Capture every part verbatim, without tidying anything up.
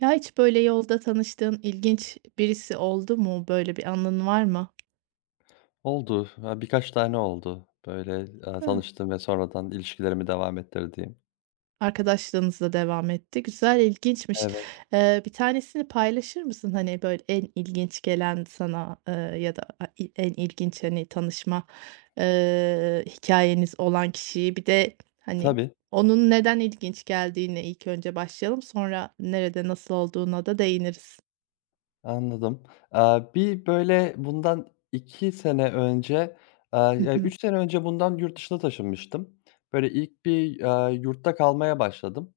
Ya, hiç böyle yolda tanıştığın ilginç birisi oldu mu? Böyle bir anın var mı? Oldu. Ya, birkaç tane oldu. Böyle, eee, Hıı. tanıştığım ve sonradan ilişkilerimi devam ettirdiğim. Arkadaşlığınızla devam etti. Güzel, ilginçmiş. Evet, Eee, bir tanesini paylaşır mısın? Hani, böyle en ilginç gelen sana, eee, ya da i en ilginç, hani, tanışma, eee, hikâyeniz olan kişiyi. Bir de, hani, tabii, onun neden ilginç geldiğine ilk önce başlayalım. Sonra nerede, nasıl olduğuna da değiniriz. anladım. Eee, bir, böyle, bundan iki sene önce, eee, Hı ya, hı. üç sene önce bundan yurt dışına taşınmıştım. Böyle, ilk bir, eee, yurtta kalmaya başladım.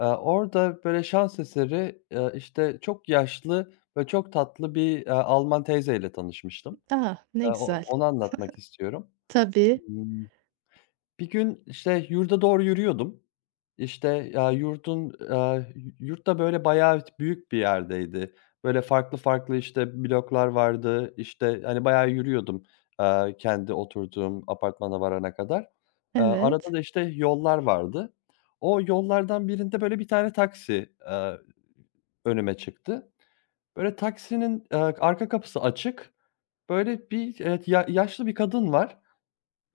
Eee, orada, böyle, şans eseri, eee, işte, çok yaşlı ve çok tatlı bir, eee, Alman teyzeyle tanışmıştım. A! Ne Eee, o güzel. onu anlatmak istiyorum. Tabii. Bir gün, işte, yurda doğru yürüyordum. İşte, ya, yurdun, eee, yurt böyle, bayağı büyük bir yerdeydi. Böyle, farklı farklı, işte, bloklar vardı. İşte, hani, bayağı yürüyordum, eee, kendi oturduğum apartmana varana kadar. Eee, arada Evet. da, işte, yollar vardı. O yollardan birinde, böyle, bir tane taksi, eee, önüme çıktı. Böyle, taksinin, eee, arka kapısı açık. Böyle, bir, eee, ya yaşlı bir kadın var.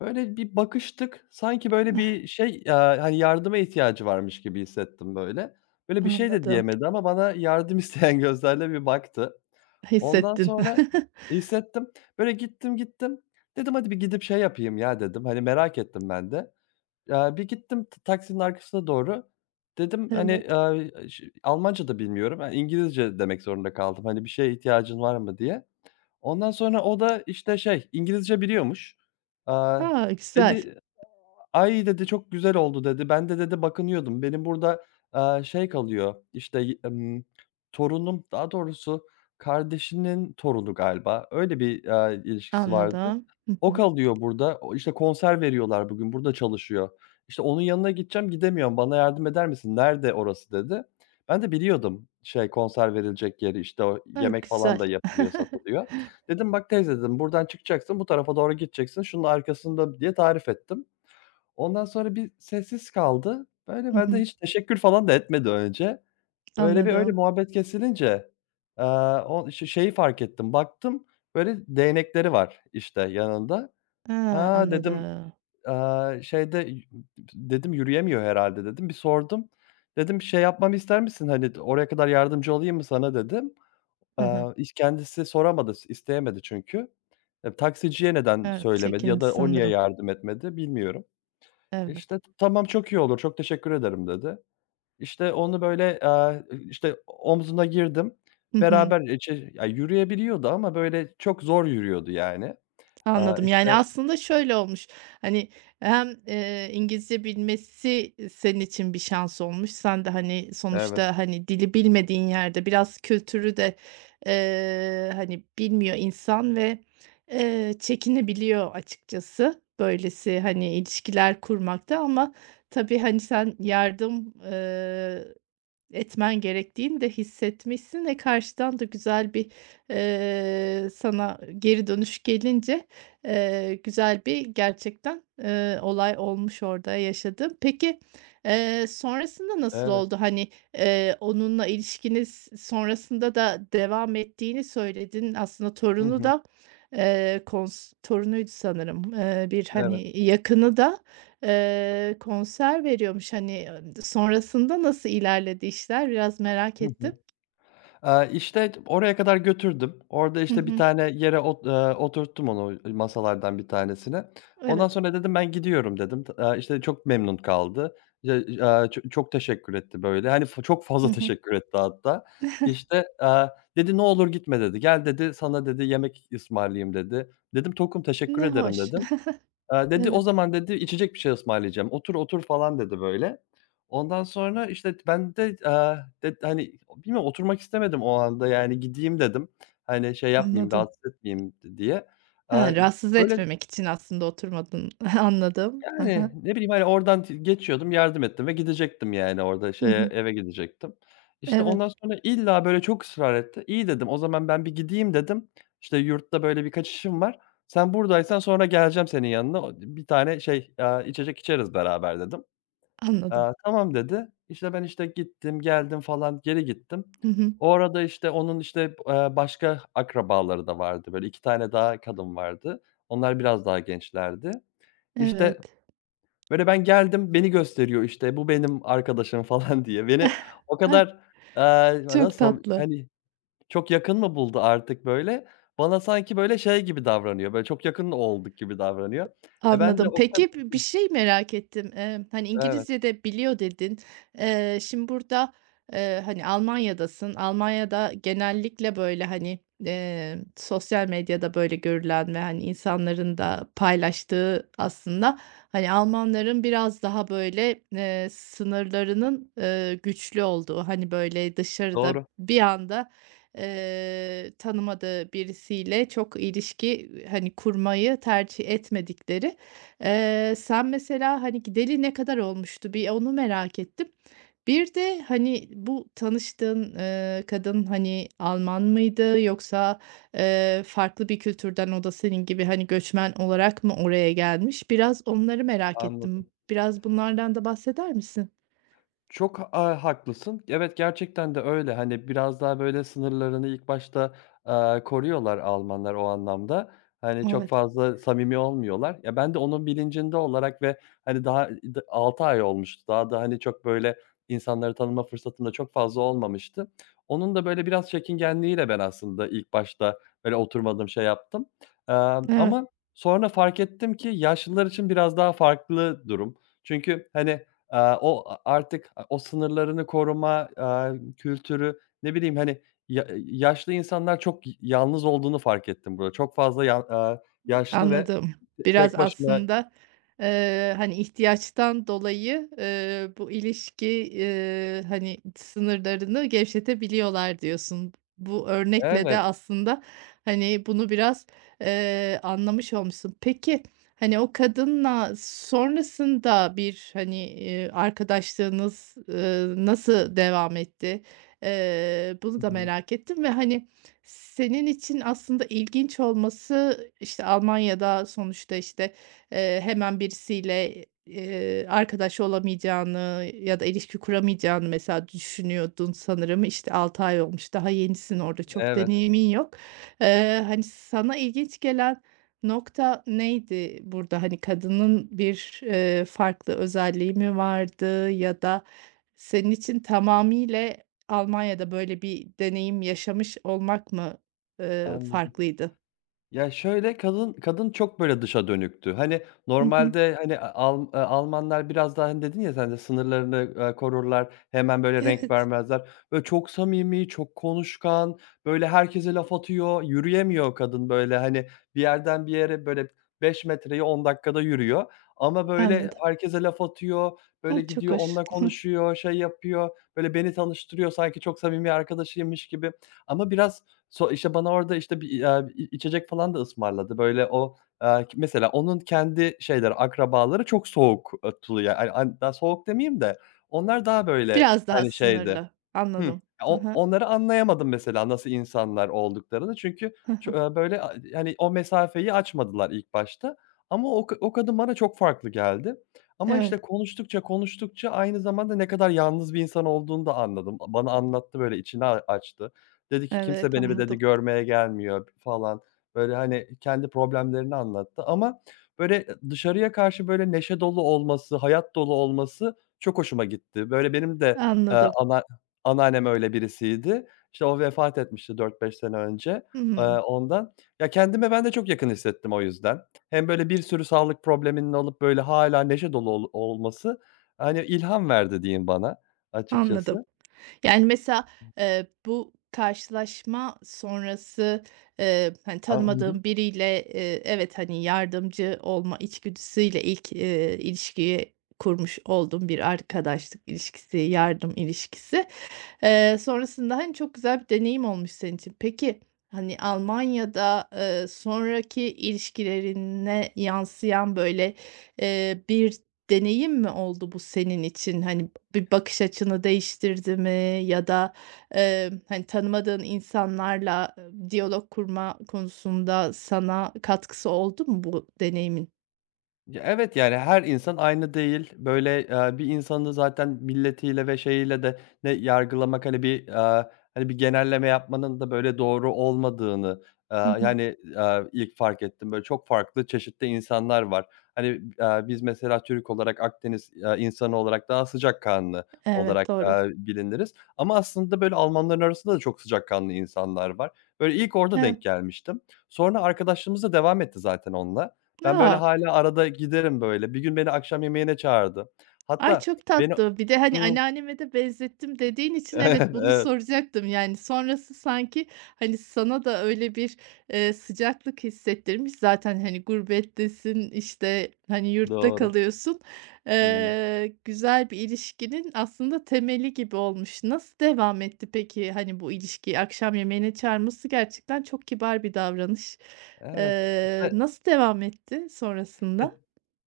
Böyle bir bakıştık. Sanki böyle bir şey, eee, hani, yardıma ihtiyacı varmış gibi hissettim böyle. Böyle bir şey de Anladım. diyemedi ama bana yardım isteyen gözlerle bir baktı. Ondan Hissettin. sonra hissettim. Böyle gittim, gittim. Dedim, "Hadi bir gidip şey yapayım ya." dedim. Hani, merak ettim ben de. Eee, bir gittim t taksinin arkasına doğru. Dedim, hani, Evet. eee, ş Almanca da bilmiyorum. Eee, İngilizce demek zorunda kaldım, hani, "Bir şeye ihtiyacın var mı?" diye. Ondan sonra o da, işte, şey, İngilizce biliyormuş. Aaa, A, güzel. dedi "Ay" dedi, "Çok güzel oldu." dedi. Ben de dedi bakınıyordum. Benim burada, eee, şey kalıyor, işte, y emm, torunum, daha doğrusu kardeşinin torunu galiba. Öyle bir, eee, ilişkisi vardı. Anladım. Hı O hı. kalıyor burada. O, işte, konser veriyorlar bugün, burada çalışıyor. İşte, onun yanına gideceğim, gidemiyorum. "Bana yardım eder misin? Nerede orası?" dedi. Ben de biliyordum, şey, konser verilecek yeri, işte, o A, yemek falan da güzel. yapılıyor, satılıyor. Dedim, "Bak teyze" dedim, "Buradan çıkacaksın, bu tarafa doğru gideceksin, şunun arkasında" diye tarif ettim. Ondan sonra bir sessiz kaldı. Böyle, Hı ben de hı. hiç teşekkür falan da etmedi önce. Böyle bir öyle Anladım. muhabbet kesilince, eee, o ş şeyi fark ettim, baktım, böyle, değnekleri var, işte, yanında. A, "Ha," dedim, anladım. eee, "şeyde y dedim, yürüyemiyor herhâlde." dedim. Bir sordum. Dedim, "Şey yapmamı ister misin, hani, d oraya kadar yardımcı olayım mı sana?" dedim. Hı Eee, hı. iş kendisi soramadı, s isteyemedi çünkü. E, taksiciye neden Evet, söylemedi ya çekindi da o niye sanırım. yardım etmedi bilmiyorum. Evet. İşte, "Tamam, çok iyi olur, çok teşekkür ederim." dedi. İşte, onu böyle, eee, işte, omzuna girdim. Hı hı. Beraber, eee, şey, ya, yürüyebiliyordu ama böyle çok zor yürüyordu yani. Aaa, Anladım. Yani, işte aslında şöyle olmuş, hani, hem, eee, İngilizce bilmesi senin için bir şans olmuş. Sen de, hani, Evet, sonuçta, hani, dili bilmediğin yerde biraz kültürü de, eee, hani, bilmiyor insan ve, eee, çekinebiliyor açıkçası. Böylesi, hani, ilişkiler kurmakta ama tabii, hani, sen yardım, etmen gerektiğini de hissetmişsin ve karşıdan da güzel bir, eee, sana geri dönüş gelince, eee, güzel bir gerçekten, eee, olay olmuş orada yaşadığın. Peki, eee, sonrasında nasıl evet. oldu? Hani, eee, onunla ilişkiniz sonrasında da devam ettiğini söyledin. Aslında Hı torunu hı. da, eee, kons torunuydu sanırım, eee, bir, Evet. hani, yakını da, Eee, konser veriyormuş, hani, ııı, sonrasında nasıl ilerledi işler biraz merak Hı ettim. hı. Aaa, işte, oraya kadar götürdüm. Orada, Hı işte, bir hı. tane yere ot eee, oturttum onu masalardan bir tanesine. Ondan Evet. sonra dedim, "Ben gidiyorum." dedim. T aaa, işte, çok memnun kaldı. Ya, aaa, ço çok teşekkür etti böyle. Hani, f çok Hı fazla hı. teşekkür etti hatta. İşte, aaa, dedi, "Ne olur gitme." dedi. "Gel." dedi, "Sana" dedi, "Yemek ısmarlayayım." dedi. Dedim, "Tokum, teşekkür Ne ederim." hoş. dedim. Eee, dedi, "O Evet, zaman" dedi, "içecek bir şey ısmarlayacağım. Otur, otur." falan dedi böyle. Ondan sonra, işte, ben de, eee, de hani, bilmiyorum oturmak istemedim o anda yani gideyim dedim. Hani, şey yapmayayım, anladım. rahatsız etmeyeyim diye. Ha, Eee, rahatsız böyle etmemek için aslında oturmadın. Anladım. Hı yani, hı. ne bileyim, hani, oradan t geçiyordum, yardım ettim ve gidecektim yani orada şeye, Hı. eve gidecektim. İşte, Evet, ondan sonra illa böyle çok ısrar etti. "İyi" dedim, "O zaman ben bir gideyim." dedim. "İşte, yurtta böyle birkaç işim var. Sen buradaysan sonra geleceğim senin yanına. O bir tane şey, aaa, içecek içeriz beraber." dedim. anladım. Aaa, "Tamam." dedi. İşte, ben, işte, gittim, geldim falan, geri gittim. Hı hı. O arada, işte, onun, işte, eee, başka akrabaları da vardı. Böyle iki tane daha kadın vardı. Onlar biraz daha gençlerdi. İşte Evet. Böyle ben geldim, beni gösteriyor, işte, "Bu benim arkadaşım." falan diye. Beni o Hah, kadar, eee, çok nasıl, tatlı. hani, çok yakın mı buldu artık böyle? Bana sanki böyle şey gibi davranıyor, böyle çok yakın olduk gibi davranıyor. E, ben de Anladım. o kadar. Peki bi Hıh, bir şey merak ettim. Emm, hani, evet, İngilizce de biliyor dedin. Eee, şimdi burada, eee, hani, Almanya'dasın. Almanya'da genellikle, böyle, hani, eee, sosyal medyada, böyle, görülen ve, hani, insanların da paylaştığı aslında, hani, Almanların biraz daha, böyle, eee, sınırlarının, eee, güçlü olduğu, hani, böyle, dışarıda doğru, bir anda Eee, tanımadığı birisiyle çok ilişki, hani, kurmayı tercih etmedikleri. Eee, sen mesela, hani, gideli ne kadar olmuştu? Bir onu merak ettim. Bir de, hani, bu tanıştığın, eee, kadın, hani, Alman mıydı yoksa, eee, farklı bir kültürden o da senin gibi, hani, göçmen olarak mı oraya gelmiş? Biraz onları merak ettim. anladım. Biraz bunlardan da bahseder misin? Çok, aaa, haklısın. Evet, gerçekten de öyle. Hani, biraz daha, böyle, sınırlarını ilk başta, aaa, koruyorlar Almanlar o anlamda. Hani, çok Evet. fazla samimi olmuyorlar. Ya, ben de onun bilincinde olarak ve, hani, daha altı ay olmuştu. Daha da, hani, çok, böyle, insanları tanıma fırsatım da çok fazla olmamıştı. Onun da, böyle, biraz çekingenliğiyle ben aslında ilk başta, böyle, oturmadım, şey yaptım. Emm, Evet. ama sonra fark ettim ki yaşlılar için biraz daha farklı durum. Çünkü, hani, Eee, o artık o sınırlarını koruma, eee, kültürü, ne bileyim, hani, ya yaşlı insanlar çok y yalnız olduğunu fark ettim burada. Çok fazla ya eee, yaşlı ve Anladım. t Biraz tek başına. aslında, eee, hani, ihtiyaçtan dolayı, eee, bu ilişki, eee, hani, sınırlarını gevşetebiliyorlar diyorsun. Bu örnekle de Evet. aslında, hani, bunu biraz, eee, anlamış olmuşsun. Peki, hani, o kadınla sonrasında bir, hani, eee, arkadaşlığınız, ııı, nasıl devam etti? Eee, Hı bunu da hı. merak ettim ve, hani, senin için aslında ilginç olması, işte, Almanya'da sonuçta, işte, eee, hemen birisiyle, eee, arkadaş olamayacağını ya da ilişki kuramayacağını mesela düşünüyordun sanırım. İşte, altı ay olmuş, daha yenisin orada, çok Evet, deneyimin yok. Eee, hani, sana ilginç gelen nokta neydi burada? Hani, kadının bir, eee, farklı özelliği mi vardı ya da senin için tamamıyla Almanya'da böyle bir deneyim yaşamış olmak mı, eee, anladım. farklıydı? Ya, şöyle, kadın kadın çok, böyle, dışa dönüktü. Hani, Hı hı. normalde, hani, Al eee, Almanlar biraz daha, hani, dedin ya sen de sınırlarını, eee, korurlar, hemen, böyle, renk Evet, vermezler. Böyle, çok samimi, çok konuşkan, böyle, herkese laf atıyor, yürüyemiyor kadın, böyle, hani, bir yerden bir yere, böyle, beş metreyi on dakikada yürüyor ama, böyle, anladım. herkese laf atıyor, böyle, Hıı, çok gidiyor hoş. onunla konuşuyor, şey yapıyor, böyle, beni tanıştırıyor sanki çok samimi arkadaşıymış gibi ama biraz. So işte, bana orada, işte, bir, eee, i içecek falan da ısmarladı. Böyle o, eee, k mesela onun kendi şeyleri, akrabaları çok soğuk, eee, tulu ya. Hani, an daha soğuk demeyeyim de onlar daha böyle, Biraz daha hani, şeydi. sınırlı. Hıı. Ya, Anladım. Hı o hı. onları anlayamadım mesela nasıl insanlar olduklarını. Çünkü Hı ço hı. eee, böyle, a hani, o mesafeyi açmadılar ilk başta ama o ka o kadın bana çok farklı geldi. Ama, Evet, işte, konuştukça, konuştukça aynı zamanda ne kadar yalnız bir insan olduğunu da anladım. A bana anlattı, böyle, içini a açtı. Dedi ki, "Kimse evet, beni" dedi, anladım. "görmeye gelmiyor." falan. Böyle, hani, kendi problemlerini anlattı ama, böyle, eee, dışarıya karşı, böyle, neşe dolu olması, hayat dolu olması çok hoşuma gitti. Böyle, benim de, eee, Anladım. ana Anneannem öyle birisiydi. İşte, o vefat etmişti dört beş sene önce, eee, Hımm, ondan. Ya, kendime ben de çok yakın hissettim o yüzden. Hem böyle bir sürü sağlık probleminin olup böyle hâlâ neşe dolu ol olması, hani, ilham verdi diyeyim bana anladım. açıkçası. Yani, mesela, eee, bu karşılaşma sonrası, eee, hani, A Hı hı. tanımadığın biriyle, eee, evet, hani, yardımcı olma içgüdüsüyle ilk, eee, ilişkiyi kurmuş olduğun bir arkadaşlık ilişkisi, yardım ilişkisi. Eee, sonrasında, hani, çok güzel bir deneyim olmuş senin için. Peki, hani, Almanya'da, eee, sonraki ilişkilerine yansıyan, böyle, eee, bir deneyim mi oldu bu senin için? Hani, bir bakış açını değiştirdi mi ya da, eee, hani, tanımadığın insanlarla, eee, diyalog kurma konusunda sana katkısı oldu mu bu deneyimin? Ya, evet, yani, her insan aynı değil. Böyle, eee, bir insanı zaten milletiyle ve şeyiyle de ne yargılamak, hani, bir, eee, hani, bir genelleme yapmanın da, böyle, doğru olmadığını, eee, Hı hı. yani, eee, ilk fark ettim. Böyle, çok farklı çeşitli insanlar var. Hani, eee, biz mesela Türk olarak, Akdeniz, eee, insanı olarak daha sıcakkanlı olarak, Evet, doğru. eee, biliniriz ama aslında, böyle, Almanların arasında da çok sıcakkanlı insanlar var. Böyle, ilk orada Evet. denk gelmiştim. Sonra arkadaşlığımız da devam etti zaten onunla. Ben böyle A! hâlâ arada giderim böyle. Bir gün beni akşam yemeğine çağırdı. Ay, Hatta çok beni. tatlı. Bir de, hani, Hımm. anneanneme de benzettim dediğin için Evet, evet, bunu evet. soracaktım. Yani, sonrası sanki, hani, sana da öyle bir, eee, sıcaklık hissettirmiş. Zaten, hani, gurbettesin, işte, hani, yurtta Doğru. kalıyorsun. Hımm. Eee, güzel bir ilişkinin aslında temeli gibi olmuş. Nasıl devam etti peki, hani, bu ilişki? Akşam yemeğine çağırması gerçekten çok kibar bir davranış. Evet, Eee, işte, nasıl devam etti e sonrasında?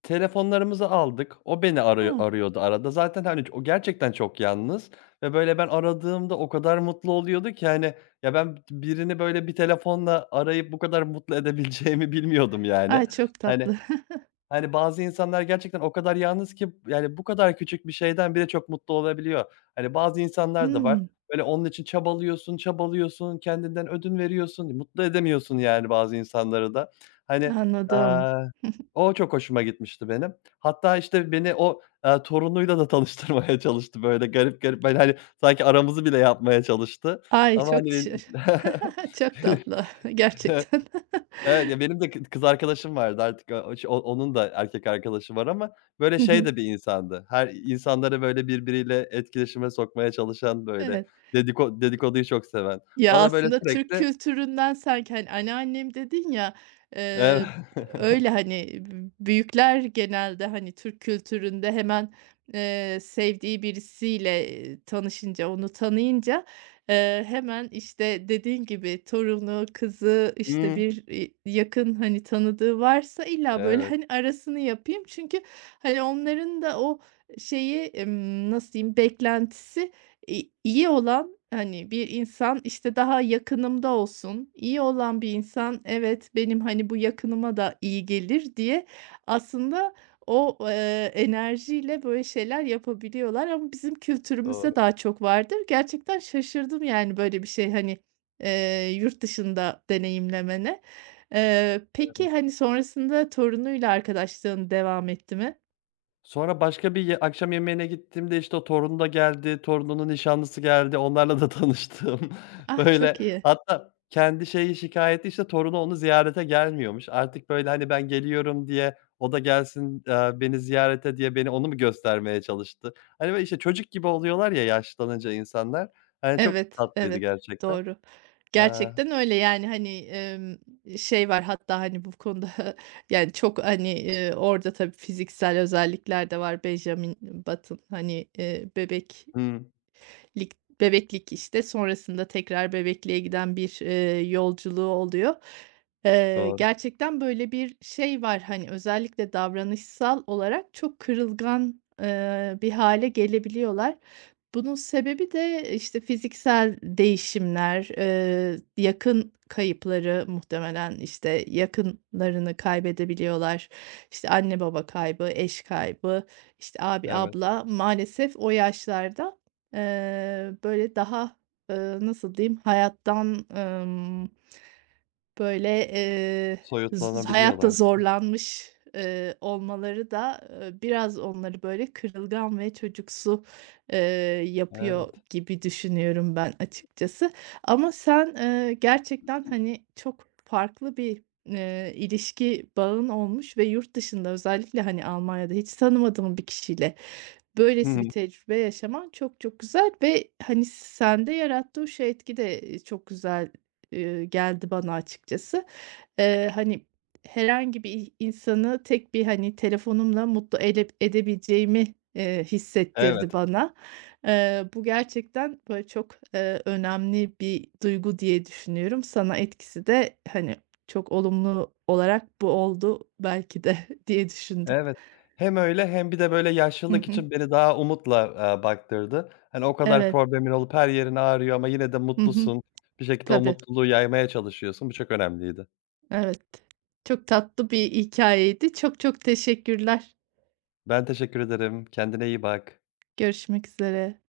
telefonlarımızı aldık. O beni arıyor A! arıyordu arada. Zaten, hani, o gerçekten çok yalnız ve böyle ben aradığımda o kadar mutlu oluyordu ki, hani, ya ben birini böyle bir telefonla arayıp bu kadar mutlu edebileceğimi bilmiyordum yani. Ay, çok Hani tatlı. Hani, bazı insanlar gerçekten o kadar yalnız ki, yani, bu kadar küçük bir şeyden bile çok mutlu olabiliyor. Hani, bazı insanlar da var. Hıı. Böyle, onun için çabalıyorsun, çabalıyorsun, kendinden ödün veriyorsun, mutlu edemiyorsun, yani, bazı insanları da. Hani, Anladım. eee, o çok hoşuma gitmişti benim. Hatta, işte, beni o, eee, torunuyla da tanıştırmaya çalıştı, böyle, garip garip, böyle, hani, sanki aramızı bile yapmaya çalıştı Ay, ama, çok hani, teşe benim çok benim- tatlı gerçekten. Evet, ya benim de kı kız arkadaşım vardı artık o o ş onun da erkek arkadaşı var ama böyle şey de bir insandı. Her insanları böyle birbiriyle etkileşime sokmaya çalışan böyle Evet. dediko dedikoduyu çok seven. Ya, Bana böyle aslında Türk sürekli. kültüründen sanki, hani, anneannem dedin ya, Evet. eee, öyle, hani, büyükler genelde, hani, Türk kültüründe hemen, eee, sevdiği birisiyle, tanışınca, onu tanıyınca, eee, hemen, işte, dediğin gibi torunu, kızı, işte, Hımm. bir, iii, yakın, hani, tanıdığı varsa illa, böyle, Evet, hani, arasını yapayım. Çünkü, hani, onların da o şeyi, emm, nasıl diyeyim, beklentisi İ iyi olan, hani, bir insan, işte, daha yakınımda olsun, iyi olan bir insan, evet, benim, hani, bu yakınıma da iyi gelir diye aslında o, eee, enerjiyle böyle şeyler yapabiliyorlar ama bizim kültürümüzde doğru. daha çok vardır. Gerçekten şaşırdım, yani, böyle bir şey, hani, eee, yurt dışında deneyimlemene. Eee, Evet. peki, hani, sonrasında torunuyla arkadaşlığın devam etti mi? Sonra başka bir ye akşam yemeğine gittiğimde, işte, o torunu da geldi, torununun nişanlısı geldi, onlarla da tanıştım. Ah, Böyle, çok iyi. hatta kendi şeyi, şikâyeti, işte, torunu onu ziyarete gelmiyormuş. Artık, böyle, hani, ben geliyorum diye o da gelsin, eee, beni ziyarete diye beni onu mu göstermeye çalıştı? Hani, böyle, işte, çocuk gibi oluyorlar ya yaşlanınca insanlar. Hani, çok Evet, tatlıydı evet, gerçekten. doğru. Eee Gerçekten öyle, yani, hani, emm, şey var hatta, hani, bu konuda yani çok, hani, eee, orada tabii fiziksel özellikler de var. Benjamin Button, hani, eee, bebek Hı, Lik bebeklik, işte, sonrasında tekrar bebekliğe giden bir, eee, yolculuğu oluyor. Eee, doğru. gerçekten böyle bir şey var, hani, özellikle davranışsal olarak çok kırılgan, eee, bir hale gelebiliyorlar. Bunun sebebi de, işte, fiziksel değişimler, eee, yakın kayıpları muhtemelen, işte, yakınlarını kaybedebiliyorlar. İşte, anne baba kaybı, eş kaybı, işte, abi, Evet. abla maalesef o yaşlarda Eee, böyle, daha, ııı, nasıl diyeyim, hayattan, ımm, böyle, eee, z hayatta Soyutlanabiliyorlar. zorlanmış, eee, olmaları da, eee, biraz onları, böyle, kırılgan ve çocuksu, eee, yapıyor Evet. gibi düşünüyorum ben açıkçası. Ama sen, eee, gerçekten, hani, çok farklı bir, eee, ilişki bağın olmuş ve yurt dışında özellikle, hani, Almanya'da hiç tanımadığım bir kişiyle Hı hı. böylesi bir tecrübe yaşaman çok çok güzel ve, hani, sende yarattığı şu etki de, çok güzel, eee, geldi bana açıkçası. Eee, hani, herhangi bir insanı tek bir, hani, telefonumla mutlu ele edebileceğimi, eee, hissettirdi Evet. bana. Eee, bu gerçekten, böyle, çok, eee, önemli bir duygu diye düşünüyorum. Sana etkisi de, hani, çok olumlu olarak bu oldu belki de diye düşündüm. Evet. Hem öyle hem bir de böyle Hı yaşlılık hı. için beni daha umutla, eee, baktırdı. Hani, o kadar Evet. problemin olup her yerin ağrıyor ama yine de Hı hı. mutlusun. Bir şekilde o Tabii. mutluluğu yaymaya çalışıyorsun. Bu çok önemliydi. Evet. Çok tatlı bir hikâyeydi. Çok çok teşekkürler. Ben teşekkür ederim. Kendine iyi bak. Görüşmek üzere.